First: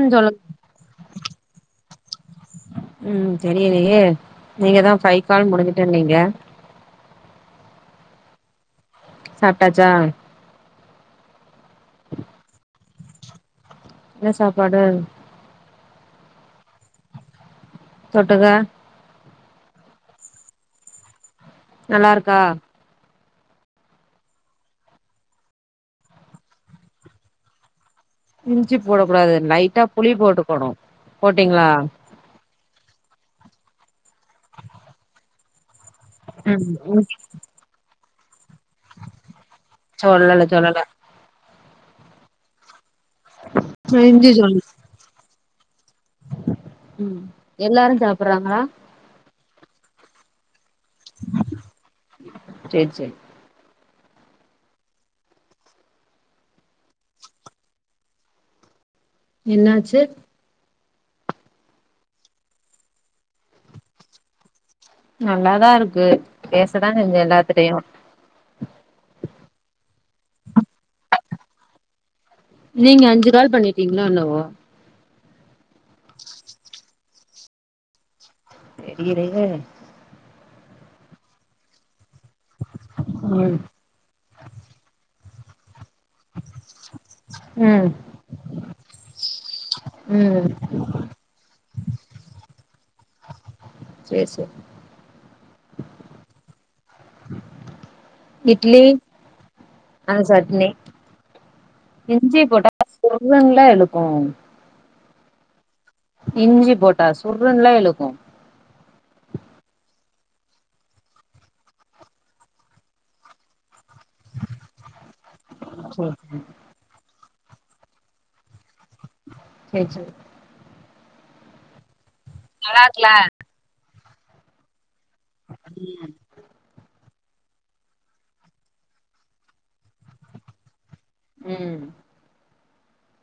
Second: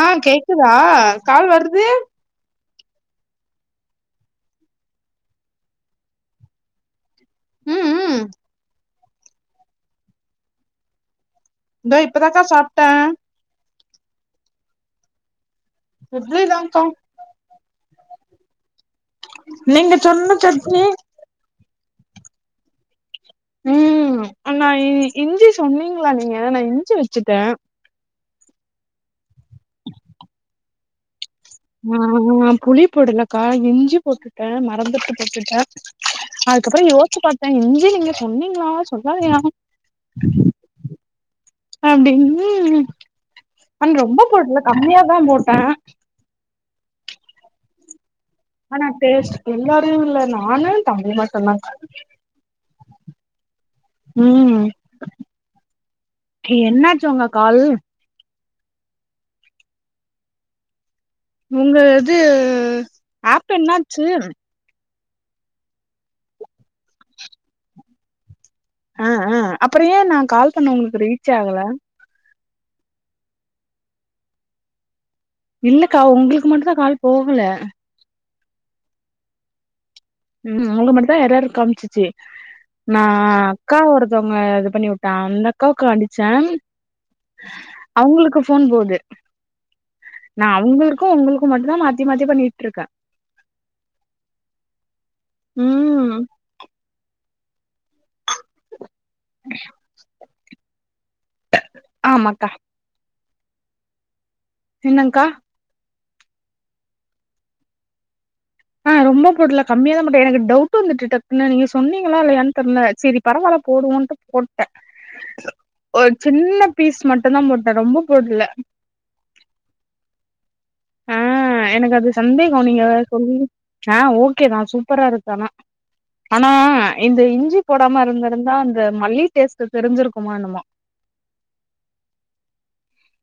ஆ சொல்லுங் கேக்குதா கால் வருது ம் தெரியலயே நீங்க தா பைவ் கால் முடுஞ்சிட்டுண்னீங்க ம் ம் சாப்ட்டாச்சா இந்தா இப்ப தாக்கா சாப்ட்ட என்ன சாப்பாடு இட்லி தாக்கா தொட்டுக நீங்க சொன்ன சட்னி நல்லா இருக்கா ம் ஆனா இஞ்சி சொன்னீங்ளா நீங்க நா இஞ்சி வச்சிட்ட இஞ்சி போட கூடாது லைட்டா புளி போட்டுக்கோணு போட்டீங்களா ஆ புளி போடலக்கா இஞ்சி போட்டுட்ட மறந்துட்டு போட்டுட்ட ம் அதுக்கப்புறோ இஞ்சி யோச்சு பாத்த இஞ்சி நீங்க சொன்னீங்களா சொல்லலையா சொல்லல சொல்லல அப்டின்னு ஆன் ரொம்ப இஞ்சி சொல்லு போட்ல கம்மியாதா போட்ட ம் எல்லாரு சாப்புடுறாங்களா ஆ டேஸ்ட் எல்லாரு இல்ல நானு தம்பி மட்டு தாக்கா சேரி சேரி ம் என்னாச்சி உங்க கால் என்னாச்சி உங்க இது அப் என்னாச்சு நல்லாதா இருக்கு பேசதா செஞ்சே எல்லாத்திட்டயு அ அ அப்றோ ஏ நா கால் பண்ண உங்களுக்கு ரீச் ஆகல நீங்க அஞ்சு கால் பண்ணிட்டீங்களோ எண்ணவோ இல்லக்கா உங்களுக்கு மட்டு தா கால் போகல தெரிலையே ம் அவுங்க மட்டு தா எர்ரர் காமிச்சுச்சி நா ம் அக்கா ஒரு ஒருத்தவுங்க இது பண்ணி விட்டா அந்த அக்காவுக்கு அடிச்ச ம் அவங்களுக்கு ஃபோன் போது நா ம் அவங்களுக்கு உங்களுக்கு மட்டு தா மாத்தி மாத்தி பண்ணிட்ருக்க சேரி சேரி ம் இட்லி அந்த சட்னி இஞ்சி ஆமாக்கா போட்டா பொதுங்கள எழுப்பனு [unintelligible] என்னங்கா இஞ்சி போட்டா சுர்ருன்ல இழுக்கும் [inaudible] கம்மியா தா போட்டேன் எனக்கு டவுட் வந்துட்டு டக்குனு நீங்க சொன்னீங்களா இல்லையா ன்னு தெரியல சரி பரவால்ல போடுவோம் டு போட்டேன் [inaudible] ஒரு சின்ன பீஸ் மட்டும் தா போட்டேன் ரொம்ப போடல சேரி சேரி ஆ எனக்கு அது சந்தேகம் நீங்க நல்லா சொல்லி ஆ ஓகே தா சூப்பர் சூப்பரா இருக்கு அனா இருக்குல ஆனா இந்த இஞ்சி போடாம இருந்திருந்தா அந்த மல்லி டேஸ்ட் தெரிஞ்சிருக்குமா என்னமோ ம்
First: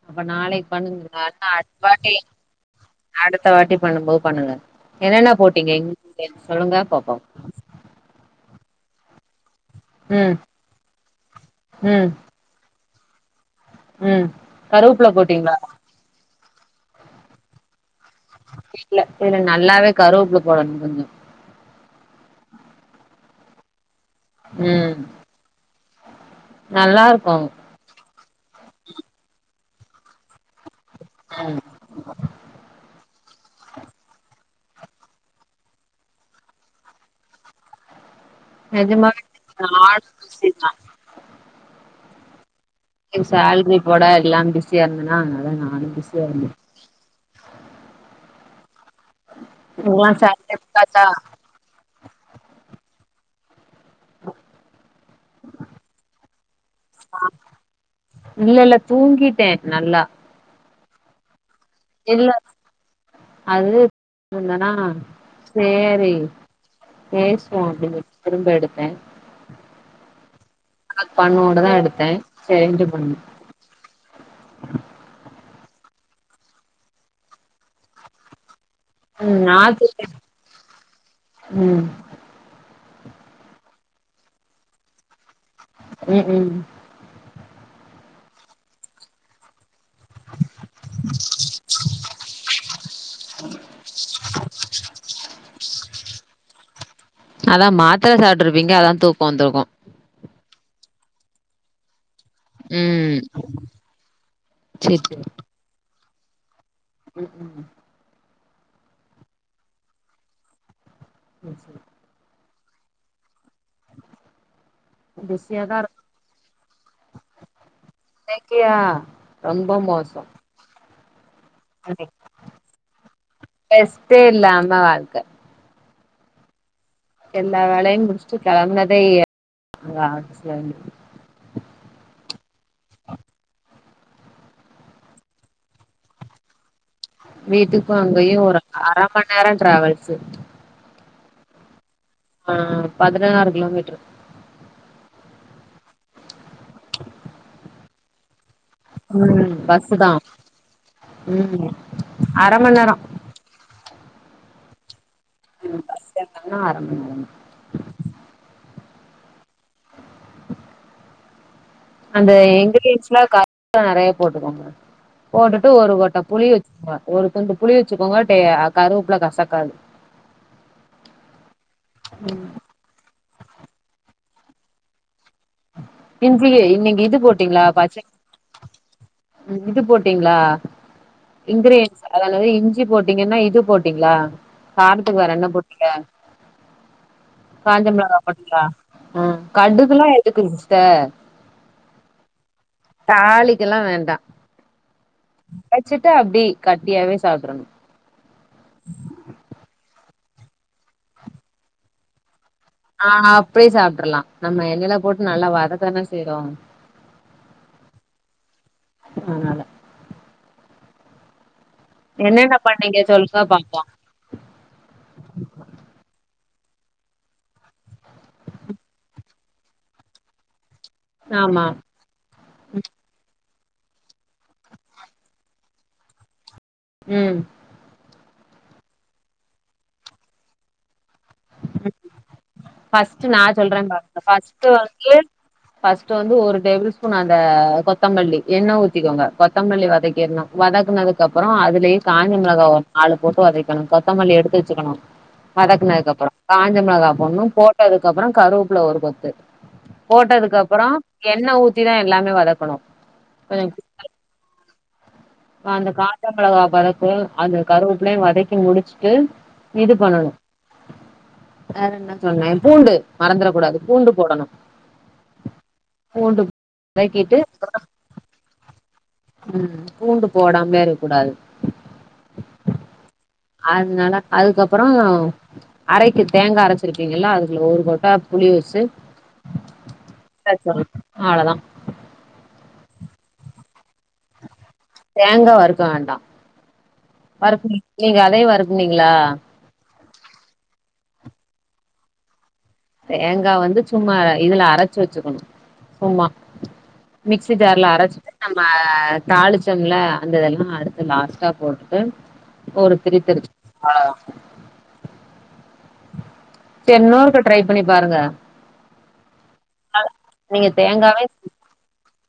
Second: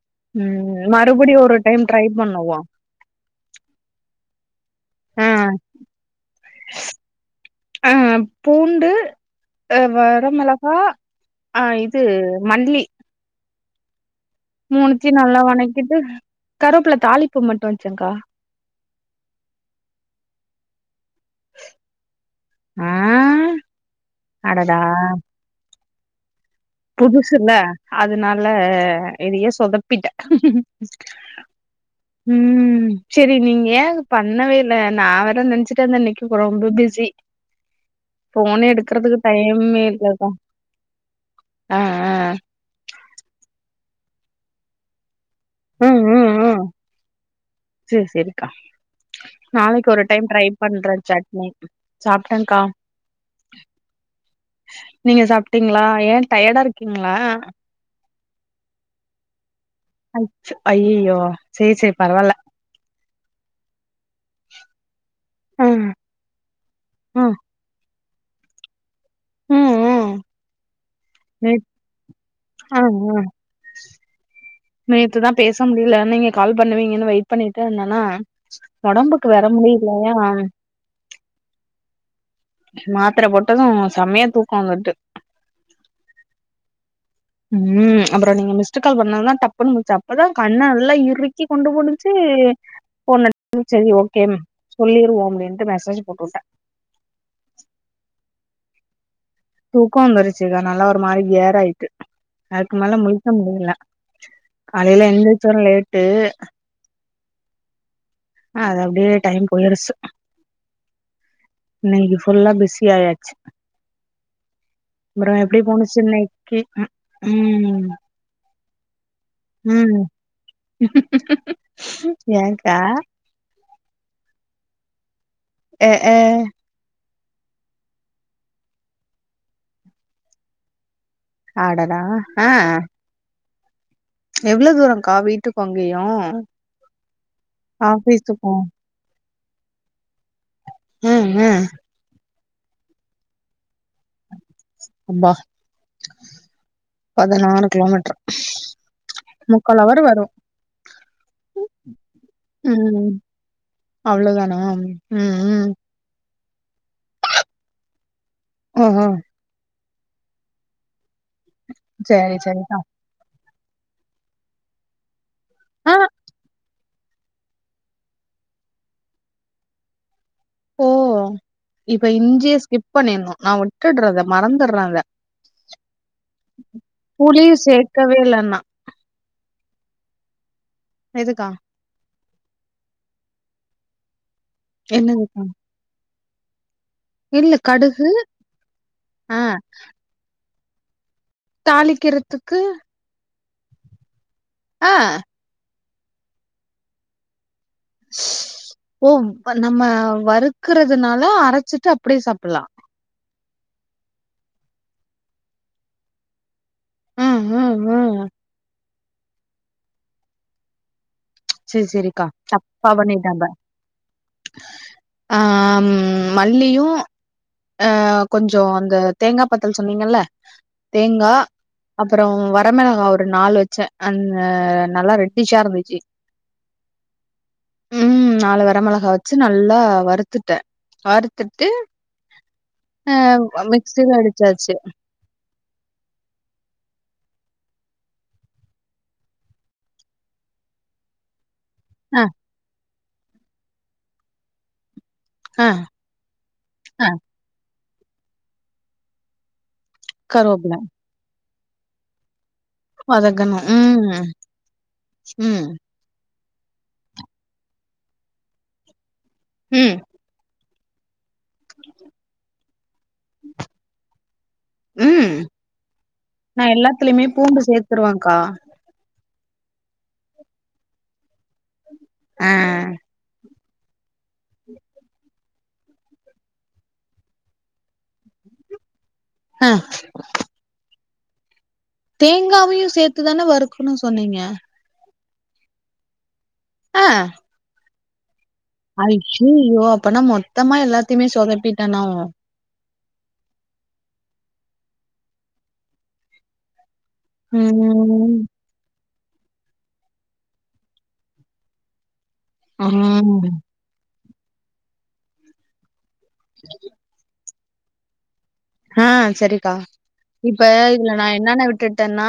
அப்ப நாளைக்கு ம் பண்ணுங்க மறுபடியும் ஆனா ஒரு டைம் ட்ரை அட்வான்டேஜ் பண்ணுவோம் அடுத்த வாட்டி பண்ணும்போது பண்ணுங்க ஆ என்னன்ன போட்டீங்க எங்க சொல்லுங்க பாப்போம் ஆ பூண்டு அ ம் வரமிளகா இது ம் மல்லி ம் கருவேப்பில போட்டீங்களா இப்ப கருவேப்பில தாளிப்பு மட்டும் வச்சேங்க்கா இல்ல இதுல நல்லாவே கருவேப்பில போடணும் கொஞ்சோ அ ‌ அடடா ம் நல்லா இருக்கு புதுசுல அதனால இதயே சொதப்பிட்டேன் உம் ம் உம் சேரி நீங்க ஏன் பண்ணவே இல்ல நா வேற நினைச்சுட்டே இருந்த இன்னைக்கி ரொம்ப பிஸி ஃபோனே எடுக்கறதுக்கு நிஜமாவே டைமே இல்லக்கா. பிஸிதா [unintelligible] ஆ ஆ ஆ சேல்ரி போட எல்லா பிஸியா இருந்தேனா அதா நானும் பிஸியா இருந்தேன் சேரி சேரிக்கா நாளைக்கு ஒரு உங்களுக்குலா டைம் ட்ரை சேல்ரி பண்றேன் போட்டாச்சா சட்னி சாப்ட்டேன்க்கா நீங்க சாப்ட்டீங்களா ஏன் டயடா இருக்கீங்களா இல்ல இல்ல தூங்கிட்டேன் நல்லா அச் அய்யயோ சேரி சேரி இல்ல அது என்னனா ம், சேரி ம், பேசுவோம் அப்டின்னு சொலாலிட்டு திரும்ப எடுத்தேன் ம், ம். பண்ணோட நேத் தா எடுத்தே ஆ, சரின்ட்டு பண்ண ஆ. நேத்து தா பேச முடியல நீங்க கால் பண்ணுவீங்கனு வெயிட் பண்ணிட்டே இருந்தனா உடம்புக்கு ம் வேற மாத்திட்டே முடியல ம் மாத்தர போட்டதும் செமையா தூக்கம் வருது உம் உம் உம் அப்றோ நீங்க மிஸ்டு கால் பண்ணது தா டப்புன்னு முழிச்ச அப்பதா கண்ண நல்லா இறுக்கி கொண்டு போனுச்சி ஃபோன் எடுத்து சரி ஓகே சொல்லிருவோம் அப்டின்ட்டு மெசேஜ் போட்டு விட்ட அதா மாத்தர சாப்ட்டுருப்பீங்க அதான் தூக்கம் வந்துருக்கும் தூக்கோ வந்துருச்சிக்கா நல்லா ஒரு மாரி கேர் ஆயிட்டு அதுக்கு மேல ம் முழிக்க முடியல சேரி காலையில எந்திரிச்சது லேட்டு உம் உம் அது அப்டியே டைம் போயிருச்சு ம் ம் இன்னிக்கி ஃபுல்லா பிசி ஆயாச்சு அப்றோ எப்டி பிஸியாதா போணுச்சு இருக்கு இன்னக்கி ம் ம் இன்னக்கியா ம் ஏக்கா ரெஸ்ட்டே இல்லாம வாழ்க்க ஆ ஆ எல்லா வேலயு முடிச்சுட்டு கெளம்புனதே [inaudible] ஆபிஸ்ல இருந்து அடடா ஆ எவ்ளோ தூரோக்கா வீட்டுக்கு அங்கயு வீட்டுக்கு அங்கயு ஒரு அர மணி நேரோ டிராவல்ஸ் ம் ம் ஆ பதினாறு கிலோமீட்ரு அப்பா பதினாறு கிலோமீட்ரு ம் பஸ் தா ம் அரமண் நேரோ அவ்ளோ தானா ம் ம் பஸ் ஏறுனன்னா ‌அரமண் நேரந்தா ம் ம் அந்த சரி சரிக்கா இங்கிரடியன்ஸ்ல கருவேப்பில நெறைய போட்டுக்கோங்க போட்டுட்டு ஒரு ஆ கொட்ட புளி வச் ஆமா ஒரு துண்டு புளி வச்சுக்கோங்க டே கருவாப்புல கசக்காது ஓ இப்ப இஞ்சிய ஸ்கிப் பண்ணிரணு நா விட்டுடுறது மறந்துர்றே அத இஞ்சி இன்னைக்கு இது புளியு சேக்கவே இல்ல நா ம் இது போட்டீங்களா எதுக்கா இங்கரேன்ஸ் அது என்னது இஞ்சி போட்டீங்கன்னா இது போட்டீங்களா காரத்துக்கு வேற என்னதுக்கா என்ன போட் டீங்க இல்ல காஞ்ச கடுகு மெளகா போட்டிங்களா ம் ஆ கடுகுலா எதுக்குங்க சிஸ்டர் தாளிக்கிறதுக்கு தாளிக்கல்லா வேண்டா ஆ வச்சிட்டு அப்டி கட்டியாவே சாப்ட்றணு ஓ நம்ம வறுக்குறதுனால அரச்சிட்டு அப்டியே சாப்லா ஆ அப்டியே சாப்ட்றலா நம்ம எண்ணெல போட்டு நல்லா வதக்க தான செய்றோ ம் ம் ம் அதனால சேரி சேரிக்கா என்னென்ன தப்பா பண்ணீங்க பண்ணிட்டே சொல்லுங்க அத பாப்போ ஆ மல்லியு அ கொஞ்சோ அந்த தேங்கா பத்தல் சொன்னீங்கல்ல தேங்கா ஆமா அப்பறோ வரமெளகா ஒரு நாலு வச்சே அந்த நல்லா ரெட்டிஸா இருந்துச்சி ம் ம் நாலு வரமெளகா வச்சு நல்லா வறுத்துட்டே வறுத்துட்டு அ ஃபர்ஸ்ட் நா சொல்றே மிக்சில பாருங்க ஃபர்ஸ்டு அடிச்சாச்சு வந்து ஃபர்ஸ்டு வந்து ஒரு டேபிள் ஸ்பூன் அந்த கொத்தமல்லி எண்ணெ ஊத்திக்கோங்க கொத்தமல்லி வதக்கீர்னு வதக்குனதுக்கு அப்பறோ அது லயே அ காஞ்ச மெளகா ஒரு நாலு போட்டு வதக்கணு கொத்தமல்லி எடுத்து வச்சுக்கணு அ வதக்குனதுக்கு அப்பறோ காஞ்ச அ மெளகா போண்ணு போட்டதுக்கு அப்புறோ கருவப்புல ஒரு கொத்து போட்டதுக்கு கருவேப்பில அப்புறோ எண்ண ஊத்திதா எல்லாமே வதக்கணு. வதக்கணு ம். ம் வ அந்த காஞ்ச மெளகா வதக்கு அந்த கருவப்லையு வதக்கி முடிச்ட்டு இது ம் பண்ணனு வேற என்ன சொன்னே பூண்டு மறந்துட கூடாது பூண்டு போடணு. ம் பூண்டு நா எல்லாத்துலிமே வதக்கிட்டு பூண்டு சேத்துருவங்க்கா. ம் பூண்டு போடாம்லே இருக்கூடாது. அ அதுனால அதுக்கப்புறோ அரைக்கு தேங்கா அரைச்சிருப்பீங்கள்ல அதுக்குல ஒரு கொட்டா புளி வெச்சு அ [unintelligible] அவ்ளதா. தேங்காவயு சேத்துதான வறுக்குணு சொன்னீங்க. தேங்கா வறுக்க வேண்டா. அ. அரச்சி நீங்க அதே வறுக் அய்யய்யோ அப்பனா மொத்தமா எல்லாத்தைமே சொதப்பிட்டனோ? தேங்கா வந்து சும்மா ர இதுல அரச்சு வெச்சுக்குணு சும்மா. மிக்ஸி ஜார்ல அரைச்சுட்டு ம் நம்ம தாளிச்சம்ல அந்த இதெல்லா அடுத்து லாஸ்ட்டா போட்டுட்டு ஒரு திரி ம் தெருத் அ இன்னோருக்க ட்ரை பண்ணி பாருங்க. அ செரிக்கா இப்ப நீங்க இதுல தேங்காவே நா என்னென்ன விட்டுட்டன்னா?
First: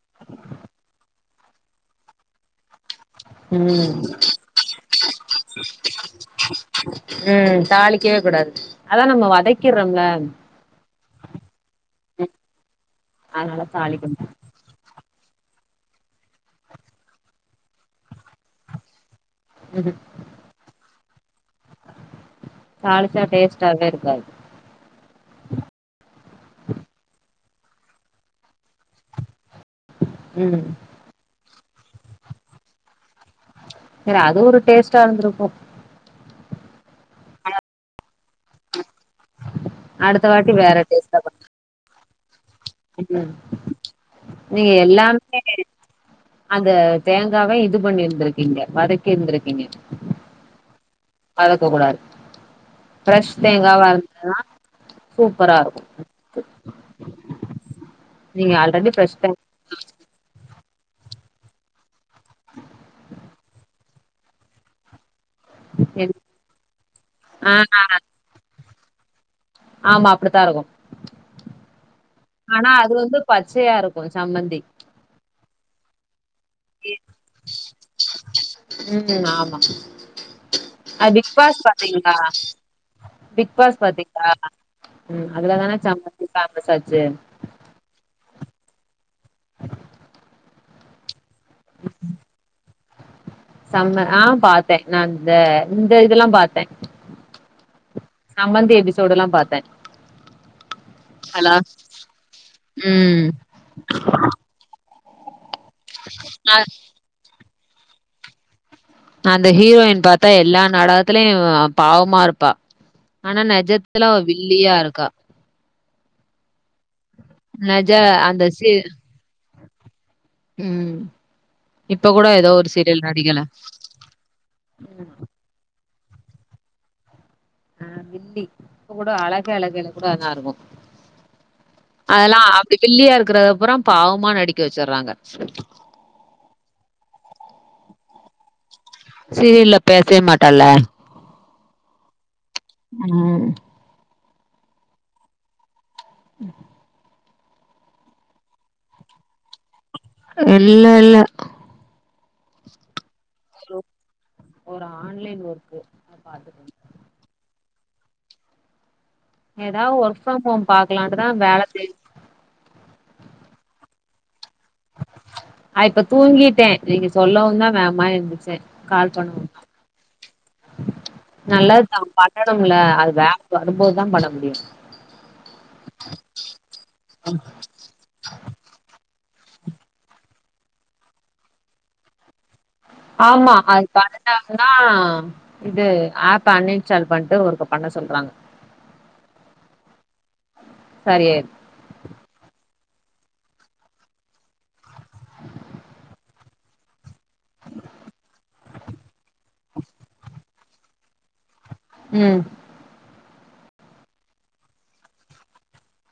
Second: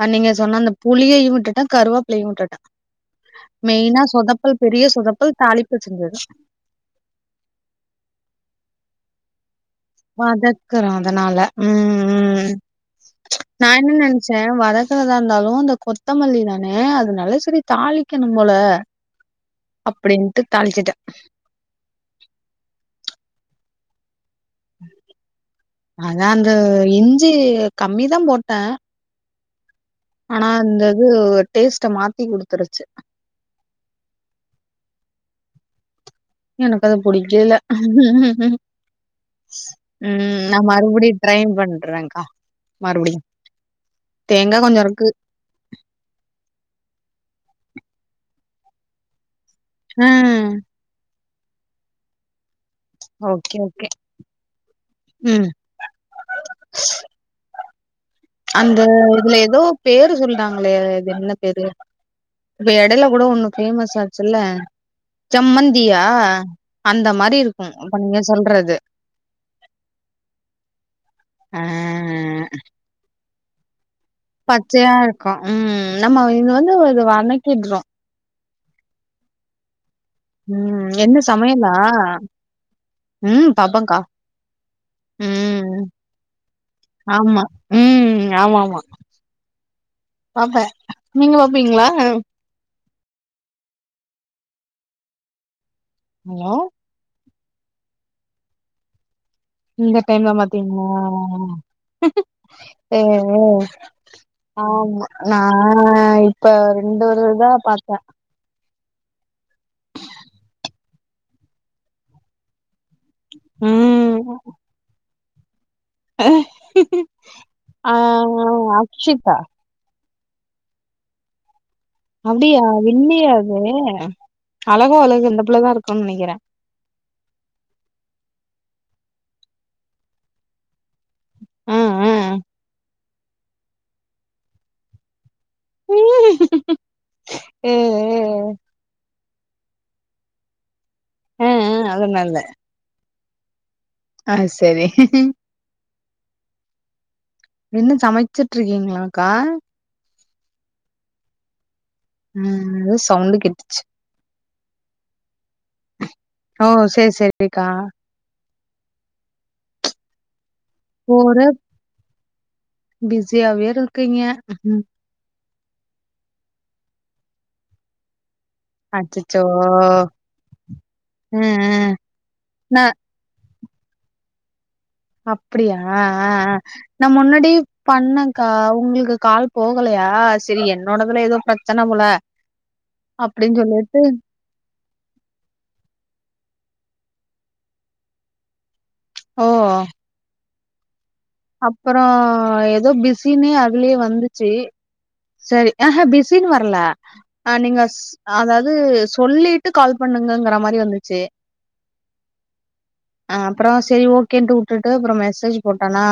அ நீங்க சொன்ன அந்த புளியையு விட்டுட்டே கருவேப்லையு விட்டுட்டே. ம் மெயினா சொதப்பல் பெரிய சொதப்பல் தாளிப்பு செஞ்சது. ம் தாளிக்கவே கூடாது அதா நம்ம வத வதக்குறோ அதனால ம் ம் அதனால நா என்ன தாளிக்கணு நென்ச்சே வத க்கதாந்தாலு அந்த கொத்தமல்லி தானே அதுனால செரி தாளிக்கணும் போல ம்ஹும் அப்டின்ட்டு தாள்ச்சிட்டே. தாளிச்சா டேஸ்ட்டாவே இருக்காது. அது அந்த இஞ்சி கம்மிதா போட்டே. ஆனா ம் இந்த இது ஒ டேஸ்ட்ட மாத்தி குடுத்துருச்சு. செரி அது ஒரு டேஸ்ட்டா இருந்திருக்கு. எனக்கு அது புடிக்கல அடுத்த ம் வாட்டி நா மறுபுடியு ட்ரைன் பண்றங்க்கா. ம்ஹு தேங்கா நீங்க கொஞ்சம் இருக்கு. எல்லாமே அந்த தேங்காவ இது பண்ணிர்ந்துருக்கீங்க வதக்கிர்ந்திருக்கீங்க. அ வதக்க கூடாது. ஃப்ரெஷ் ஓகே தேங்காவா ஓகே. இருந்துதுனா ம். சூப்பராருக்கு. அந்த ஃப்ரெஷ் இதுல எதோ பேரு சொல்ட்டாங்களே அதென்ன பேரு இப்ப எடைல கூட ஒன்னு ஃபேமஸ் ஆச்சுல்ல சம்மந்தியா அந்த மாரி தா இருக்கு ஆ அப்ப நீங்கஸ் சொல்றது ஆமா அப்டித்தா இருக்கு ஆ ஆனா அது வந்து பச்சையா இருக் பச்சையா இருக்கு ம் நம்ம இது வந்து இது வணக்கிட்றோ ம் ஆமா ம் அ என்ன பிக்பாஸ் சமையலா? பாத்தீங்ளா ம் பிக்பாஸ் பாப்பேன்க்கா. பாத்தீங்ளா ம் அதுலதானே சம்மந்தி ஃபேமஸ் ஆச்சு ஆமா. ம் ஆமாம்மா பாப்பே நீங்க பாப்பீங்ளா செம்ம ஆ பாத்தே நா இந்த இந்த இதெல்லா ஹலோ! பாத்தே சம்மந்தி எபிசோடுலா பாத்தே இந்த டைம்ல பாத்தீங்ளா ஹலோ ஏ ம் ஆமா நா இப்ப அ ரெண்டு இதுதா பாத்தே அந்த ஹீரோயின் பாத்தா எல்லா நாடகத்திலையு பாவமா இருப்பா ஆனா நெஜத் துல அவ ம். வில்லியா இருக்கா நெஜ ஆ அந்த சி அக்ஷிதா ம் இப்ப கூட ஏதோ அப்டியா ஒரு சீரியல் வில்லியா நடிக்கல அது அழகோ அழகு அந்த புள்ளதா இருக்குன் நெனைக்கிறே ஆ வில்லி இப்பக்கூட அழகு அழகுல கூட அதா இருக்கு அ, அ. அதெல்லா அப்டி வில்லியா இருக்கறத பூறா பாவமா நடிக்க வெச்சிட்றாங்க ம் சீரியல்ல பேசவே மாட்டல்ல ம் ம் அதனால ம் ஆ சேரி ம் இன்னு சமைச்சிட்ருக்கீங்ளாக்கா இல்ல இல்ல ம் எதோ சவுண்டு கேட்டுச்சு ஒரு ஆன்லைன் ஒர்க் ஓ சேரி சேரிக்கா எதாவ் ஒர்க் ஃப்ரம் ஹோம் பாக்கலான்ட்டுதா ஒரே வேல தேடி பிஸியாவே இருக்கீங்க நா இப்ப தூங்கிட்டே நீங்க சொல்லவுந்தா வேமா எந்திரிச்சே கால் அச்சச்சோ! பண்ணனுந்தா அ, நல்லது அ. தா பண்ணணும்ல நா அது வே வரும்போது தா பண்ண முடியு அப்டியா ஆ ஆ நா முன்னாடி பண்ணங்க்கா உங்களுக்கு கால் போகலையா செரி என்னோடதுல எதோ பிரச்சன போல ஆமா அப்டின்னு அது சொல்லிட்டு பண்ணுனா எதுனா இது ஆப் அன் இன்ஸ்டால் பண்ணிட்டு ஒருக்கா பண்ண சொல்றாங்க ஓ ஓ சரியாயிரு அப்பறோ எதோ பிஸினே அதுலே வந்துச்சு செரி ஆ ஹா பிஸின்னு வர்ல ஆ நீங்கஸ் அதாவது சொல்லிட்டு கால் பண்ணுங்கங்கிற மாரி வந்துச்சு ம் ஆ அப்றோ சேரி ஓகேன்ட்டு விட்டுட்டு அப்ற மெசேஜ் போட்டனா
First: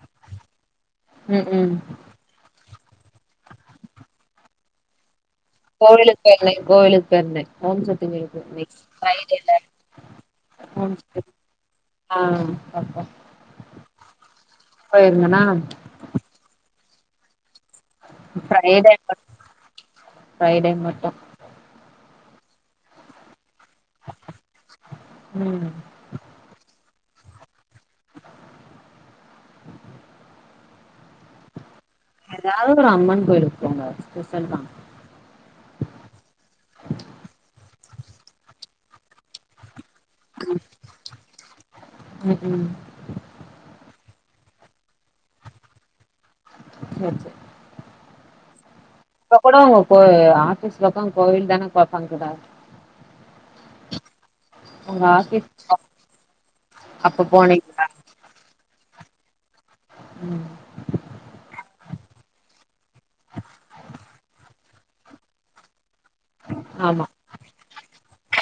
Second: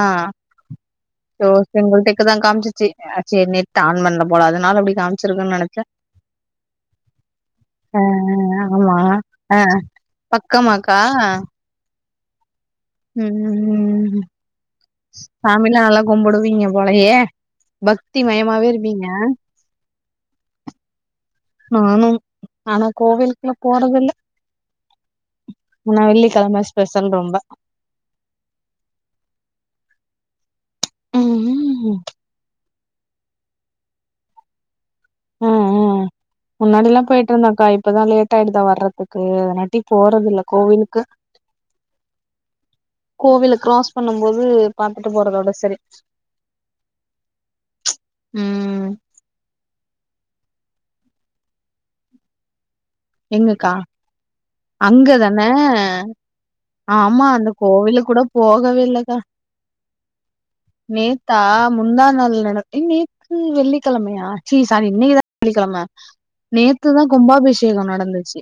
ம் சோ ம் சிங்கிள் டிக்குதா காம்ச்சிச்சு ஆ சேரி நெட் ஆன் பண்ல போல அதனால அப்டி காமிச்சிருக்குன் நெனச் கோவிலுக்கு போயிருந்தே கோவிலுக்கு போயிருந்தே ஓம் ஆ சத்தி கோயிலுக்கு போயிருந்தே ஆமா ஃப்ரைடேல ஆ ஓம் பக்கமாக்கா சக்தி ஆ அப்போ ம் ம் போயிருந்தனா சாமிலா நல்லா கும்புடுவீங்க போலயே பக்தி மயமாவே ஃப்ரைடே இருப்பீங்க மட் ஃப்ரைடே மட்டும் நானும் இப் ஆனா கோவில் இல்ல போறதுல்ல ம் நா வெள்ளிக்கெழமை ஸ்பெஷல் ரொம்ப ம் ஏதாவது ஒரு அம்மன் கோயிலுக்கு போங்க ஸ்பெஷல் தா ம் ம் முன்னாடி எல்லா போய்ட்டு இருந்தேக்கா இப்பதா லேட் ஆயிடுதா வர்ரதுக்கு அதனாட்டி போறது இல்ல கோவிலுக்கு ம் ம் கோவில கிராஸ் பண்ணும் போது பாத்துட்டு போறதோட சரி செரி செரி உம் இப்ப கூட உங்கோ ஆபீஸ் பக்கோ கோவில் தான ஒக்காந்து இருக்கே இன்னைக்கா உங்க அங்க தான ஆபீஸ் அப்ப ஆமா அந்த போனீங்களா கோவில கூட போகவே இல்லக்கா உம் நேத்தா முந்தா நாள் நடந்து நேத்து வெள்ளிக்கெழமயா சீ சாரி இன்னைக்கு தா வெள்ளிக்கெழம ஆமா நேத்துதா கும்பாபிஷேகோ நடந்துச்சு